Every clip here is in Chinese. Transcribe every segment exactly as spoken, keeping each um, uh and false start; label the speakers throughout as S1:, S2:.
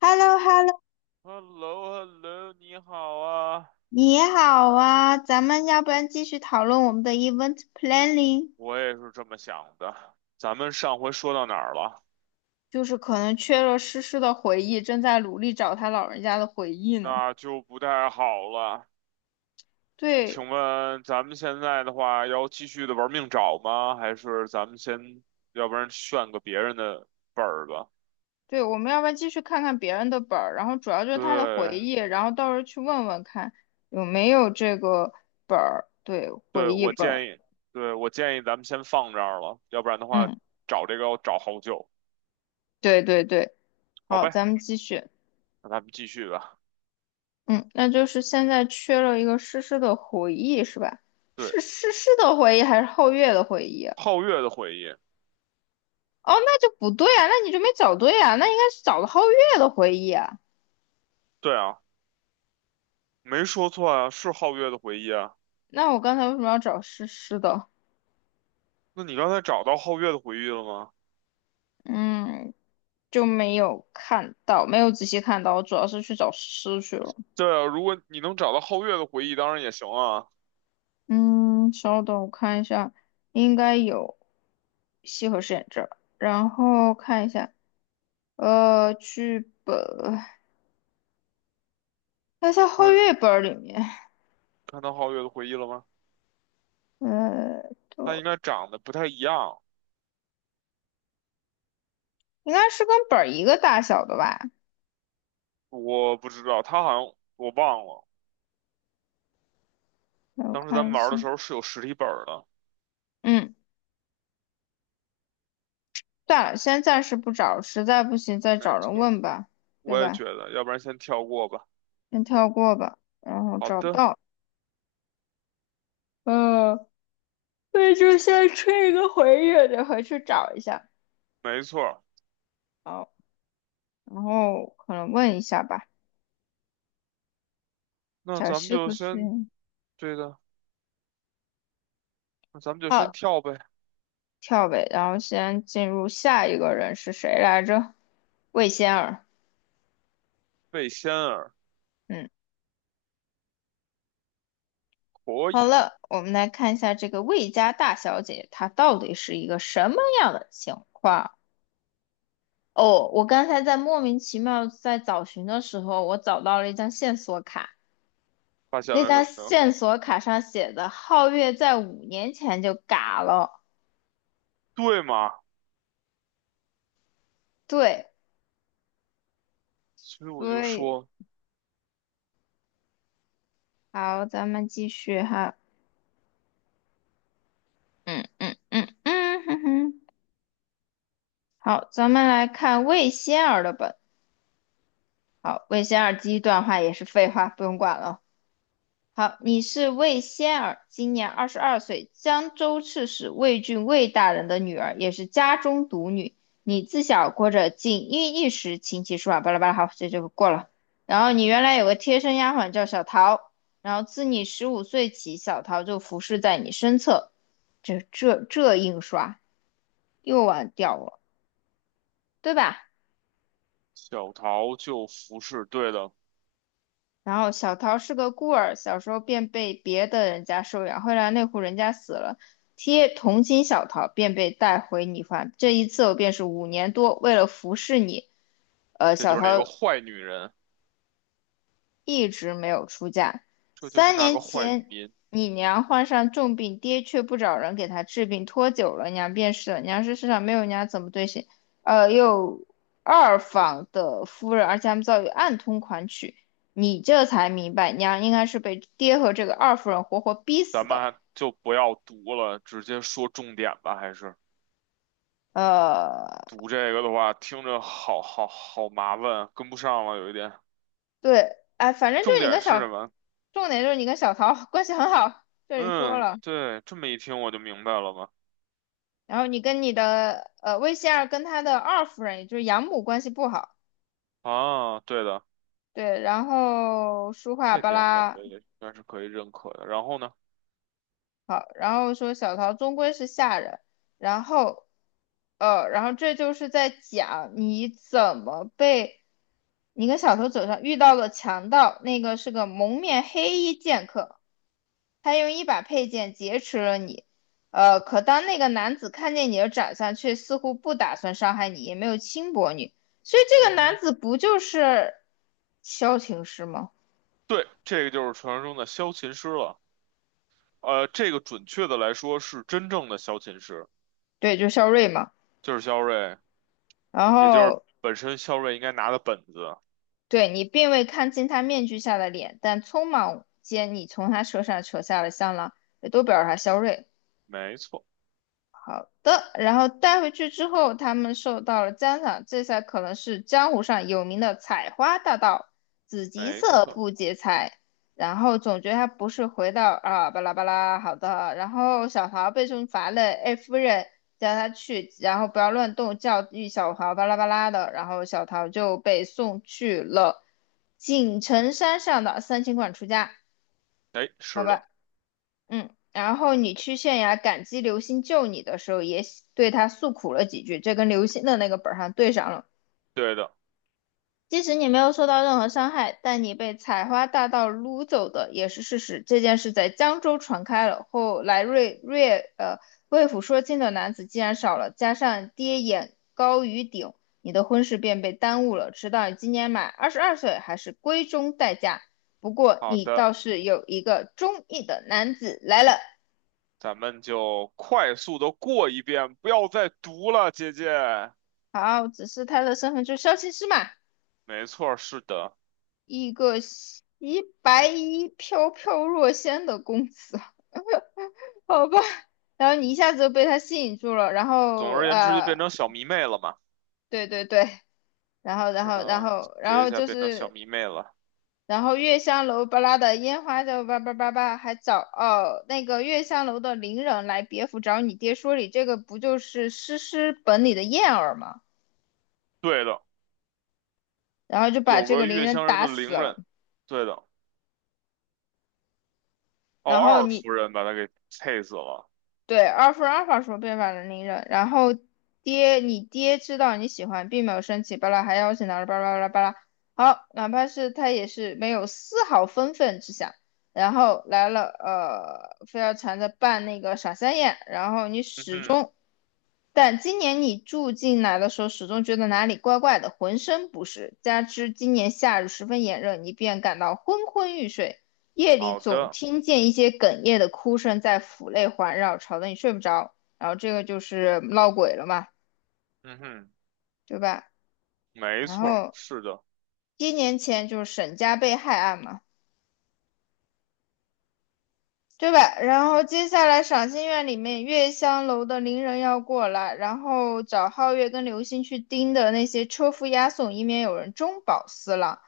S1: h e l l o h e l l o
S2: h e l l o h e l l o 你好啊，
S1: 你好啊，咱们要不然继续讨论我们的 event planning，
S2: 我也是这么想的。咱们上回说到哪儿了？
S1: 就是可能缺了诗诗的回忆，正在努力找他老人家的回忆呢。
S2: 那就不太好了。
S1: 对
S2: 请问咱们现在的话，要继续的玩命找吗？还是咱们先，要不然炫个别人的本儿吧？
S1: 对，我们要不然继续看看别人的本儿，然后主要就是他的回
S2: 对，
S1: 忆，然后到时候去问问看有没有这个本儿，对，
S2: 对，
S1: 回忆
S2: 我
S1: 本儿。
S2: 建议，对，我建议咱们先放这儿了，要不然的话，
S1: 嗯，
S2: 找这个要找好久。
S1: 对对对，
S2: 好
S1: 好，
S2: 呗，
S1: 咱们继续。
S2: 那咱们继续吧。
S1: 嗯，那就是现在缺了一个诗诗的回忆是吧？
S2: 对，
S1: 是诗诗的回忆还是后月的回忆啊？
S2: 皓月的回忆，
S1: 哦，那就不对啊，那你就没找对啊，那应该是找了皓月的回忆啊。
S2: 对啊，没说错啊，是皓月的回忆啊。
S1: 那我刚才为什么要找诗诗的？
S2: 那你刚才找到皓月的回忆了吗？
S1: 嗯，就没有看到，没有仔细看到，我主要是去找诗诗去了。
S2: 对啊，如果你能找到皓月的回忆，当然也行啊。
S1: 嗯，稍等，我看一下，应该有西河饰演这儿，然后看一下，呃，剧本，那在皓
S2: 看
S1: 月本儿里面，
S2: 看到皓月的回忆了吗？
S1: 呃，
S2: 他
S1: 都
S2: 应该长得不太一样，
S1: 应该是跟本儿一个大小的吧？
S2: 我不知道，他好像我忘了。
S1: 让我
S2: 当时咱
S1: 看
S2: 们
S1: 一
S2: 玩
S1: 下，
S2: 的时候是有实体本儿的，
S1: 嗯。算了，先暂时不找，实在不行再
S2: 没
S1: 找人
S2: 错，
S1: 问吧，对
S2: 我也
S1: 吧？
S2: 觉得，要不然先跳过吧。
S1: 先跳过吧，然后
S2: 好
S1: 找不
S2: 的，
S1: 到，嗯，那就先吹一个回忆，得回去找一下。
S2: 没错，
S1: 好，然后可能问一下吧，
S2: 那
S1: 小
S2: 咱们
S1: 西
S2: 就
S1: 和是
S2: 先对的，那咱们就先
S1: 好
S2: 跳呗。
S1: 跳呗，然后先进入下一个人是谁来着？魏仙儿，
S2: 魏仙儿
S1: 嗯，
S2: 可
S1: 好
S2: 以
S1: 了，我们来看一下这个魏家大小姐她到底是一个什么样的情况。哦，我刚才在莫名其妙在找寻的时候，我找到了一张线索卡，
S2: 发现
S1: 那
S2: 了什
S1: 张
S2: 么呢？
S1: 线索卡上写的皓月在五年前就嘎了，
S2: 对吗？
S1: 对，
S2: 所以我就
S1: 所以
S2: 说
S1: 好，咱们继续哈，嗯嗯嗯嗯，哼哼，好，咱们来看魏仙儿的本，好，魏仙儿第一段话也是废话，不用管了。好，你是魏仙儿，今年二十二岁，江州刺史魏郡魏大人的女儿，也是家中独女。你自小过着锦衣玉食、琴棋书画，巴拉巴拉。好，这就过了。然后你原来有个贴身丫鬟叫小桃，然后自你十五岁起，小桃就服侍在你身侧。这这这印刷又忘掉了，对吧？
S2: 小桃就服侍，对的。
S1: 然后小桃是个孤儿，小时候便被别的人家收养，后来那户人家死了，贴同情小桃，便被带回你方。这一次候便是五年多，为了服侍你，呃，
S2: 这就
S1: 小
S2: 是那个
S1: 桃
S2: 坏女人，
S1: 一直没有出嫁。
S2: 这就是
S1: 三
S2: 那
S1: 年
S2: 个坏
S1: 前，
S2: 女人。
S1: 你娘患上重病，爹却不找人给她治病，拖久了，娘便是了。娘是世上没有娘怎么对谁，呃，又二房的夫人，而且他们遭遇暗通款曲。你这才明白，娘应该是被爹和这个二夫人活活逼死
S2: 咱们
S1: 的。
S2: 还就不要读了，直接说重点吧。还是
S1: 呃，
S2: 读这个的话，听着好好好麻烦，跟不上了有一点。
S1: 对，哎，反正就
S2: 重
S1: 是你跟
S2: 点是什
S1: 小，
S2: 么？
S1: 重点就是你跟小桃 关系很好，这里说
S2: 嗯，
S1: 了。
S2: 对，这么一听我就明白了嘛。
S1: 然后你跟你的呃魏仙儿跟他的二夫人，也就是养母关系不好，
S2: 啊，对的，
S1: 对，然后书画
S2: 这
S1: 巴
S2: 点感
S1: 拉
S2: 觉也应该是可以认可的。然后呢？
S1: 好，然后说小桃终归是下人，然后呃，然后这就是在讲你怎么被你跟小桃走上遇到了强盗，那个是个蒙面黑衣剑客，他用一把佩剑劫持了你。呃，可当那个男子看见你的长相，却似乎不打算伤害你，也没有轻薄你，所以这
S2: 嗯
S1: 个男
S2: 哼，
S1: 子不就是萧晴师吗？
S2: 对，这个就是传说中的萧琴师了。呃，这个准确的来说是真正的萧琴师，
S1: 对，就是萧睿嘛。
S2: 就是萧睿，
S1: 然
S2: 也就是
S1: 后
S2: 本身萧睿应该拿的本子。
S1: 对你并未看清他面具下的脸，但匆忙间你从他车上扯下了香囊，也都表示他萧睿。
S2: 没错，
S1: 好的，然后带回去之后，他们受到了赞赏，这才可能是江湖上有名的采花大盗，紫极
S2: 没
S1: 色
S2: 错，
S1: 不劫财。然后总觉得他不是回到啊巴拉巴拉，好的。然后小桃被重罚了，哎夫人叫他去，然后不要乱动，教育小桃巴拉巴拉的。然后小桃就被送去了锦城山上的三清观出家，
S2: 哎，
S1: 拜
S2: 是的，
S1: 拜。嗯，然后你去县衙感激刘星救你的时候，也喜对他诉苦了几句，这跟刘星的那个本儿上对上了。
S2: 对的，
S1: 即使你没有受到任何伤害，但你被采花大盗掳走的也是事实。这件事在江州传开了，后来瑞瑞呃魏府说亲的男子既然少了，加上爹眼高于顶，你的婚事便被耽误了，直到你今年满二十二岁，还是闺中待嫁。不过
S2: 好
S1: 你倒
S2: 的，
S1: 是有一个中意的男子来了。
S2: 咱们就快速的过一遍，不要再读了，姐姐。
S1: 好，只是他的身份就是消琴师嘛，
S2: 没错，是的，
S1: 一个洗白衣飘飘若仙的公子，好吧。然后你一下子就被他吸引住了，然
S2: 总
S1: 后
S2: 而言之就
S1: 呃，
S2: 变成小迷妹了嘛。
S1: 对对对，然后然
S2: 是
S1: 后然
S2: 的，
S1: 后
S2: 总
S1: 然
S2: 结一
S1: 后
S2: 下，
S1: 就
S2: 变成小
S1: 是，
S2: 迷妹了。
S1: 然后月香楼巴拉的烟花就叭叭叭叭，还找哦那个月香楼的伶人来别府找你爹说理，这个不就是诗诗本里的燕儿吗？
S2: 对的，
S1: 然后就把
S2: 有
S1: 这
S2: 个
S1: 个伶
S2: 月
S1: 人
S2: 香人
S1: 打
S2: 的
S1: 死
S2: 伶
S1: 了。
S2: 人，对的，哦，
S1: 然后
S2: 二
S1: 你
S2: 夫人把他给气死了。
S1: 对，阿尔二阿尔法说变法能力人，然后爹，你爹知道你喜欢，并没有生气，巴拉还邀请他了，巴拉巴拉巴拉。好，哪怕是他也是没有丝毫愤愤之想，然后来了，呃，非要缠着办那个傻三眼，然后你
S2: 嗯
S1: 始
S2: 哼，
S1: 终但今年你住进来的时候，始终觉得哪里怪怪的，浑身不适。加之今年夏日十分炎热，你便感到昏昏欲睡。夜里
S2: 好
S1: 总
S2: 的，
S1: 听见一些哽咽的哭声在府内环绕，吵得你睡不着。然后这个就是闹鬼了嘛，
S2: 嗯哼，
S1: 对吧？
S2: 没
S1: 然
S2: 错，
S1: 后
S2: 是的，
S1: 一年前就是沈家被害案嘛，对吧？然后接下来赏心院里面月香楼的伶人要过来，然后找皓月跟流星去盯的那些车夫押送，以免有人中饱私囊。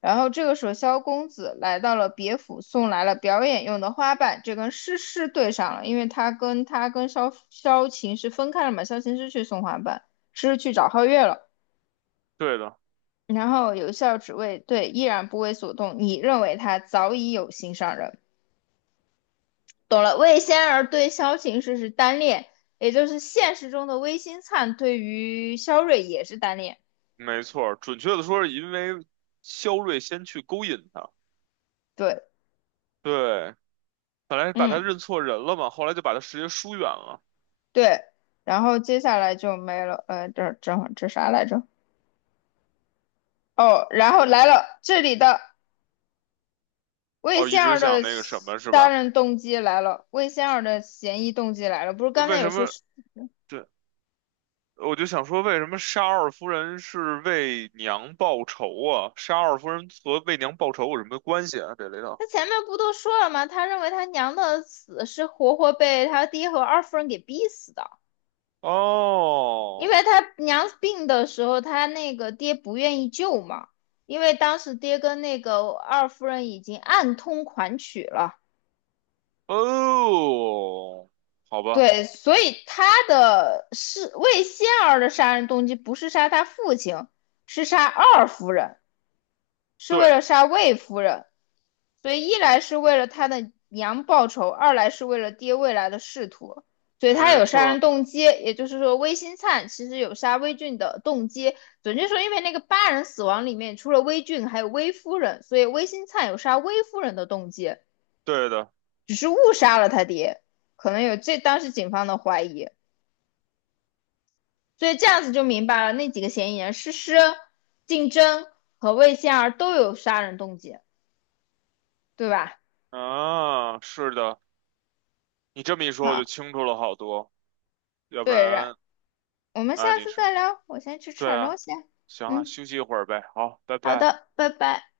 S1: 然后这个时候，萧公子来到了别府，送来了表演用的花瓣，这跟诗诗对上了，因为他跟他跟萧萧晴是分开了嘛，萧晴是去送花瓣，诗诗去找皓月了。
S2: 对的，
S1: 然后有笑只为对，依然不为所动。你认为他早已有心上人，懂了，魏仙儿对萧晴是是单恋，也就是现实中的魏新灿对于萧睿也是单恋。
S2: 没错，准确的说是因为肖睿先去勾引他。
S1: 对，
S2: 对，本来把他
S1: 嗯，
S2: 认错人了嘛，后来就把他直接疏远了。
S1: 对。然后接下来就没了，呃，这这这啥来着？哦，然后来了这里的魏
S2: 哦，一
S1: 仙
S2: 直
S1: 儿
S2: 想
S1: 的
S2: 那个什么是
S1: 杀
S2: 吧？
S1: 人动机来了，魏仙儿的嫌疑动机来了。不是刚才
S2: 为
S1: 有
S2: 什
S1: 说
S2: 么？
S1: 是，
S2: 对，我就想说，为什么沙二夫人是为娘报仇啊？沙二夫人和为娘报仇有什么关系啊？这里头？
S1: 他前面不都说了吗？他认为他娘的死是活活被他爹和二夫人给逼死的。因
S2: 哦
S1: 为他娘病的时候，他那个爹不愿意救嘛，因为当时爹跟那个二夫人已经暗通款曲了，
S2: 哦，好吧，
S1: 对，所以他的是魏仙儿的杀人动机不是杀他父亲，是杀二夫人。是为
S2: 对，
S1: 了杀魏夫人，所以一来是为了他的娘报仇，二来是为了爹未来的仕途，所以他
S2: 没
S1: 有
S2: 错
S1: 杀
S2: 儿，
S1: 人动机。也就是说，魏新灿其实有杀魏俊的动机。准确说，因为那个八人死亡里面除了魏俊还有魏夫人，所以魏新灿有杀魏夫人的动机，
S2: 对的，
S1: 只是误杀了他爹，可能有这当时警方的怀疑。所以这样子就明白了，那几个嫌疑人诗诗、竞争和魏仙儿都有杀人动机，对吧？
S2: 啊，是的，你这么一说我就
S1: 好，
S2: 清楚了好多，要不
S1: 对，然
S2: 然
S1: 我们
S2: 啊，
S1: 下
S2: 你
S1: 次
S2: 是，
S1: 再聊，我先去吃
S2: 对
S1: 点东
S2: 啊，
S1: 西。
S2: 行啊，
S1: 嗯，
S2: 休息一会儿呗，好，拜
S1: 好
S2: 拜。
S1: 的，拜拜。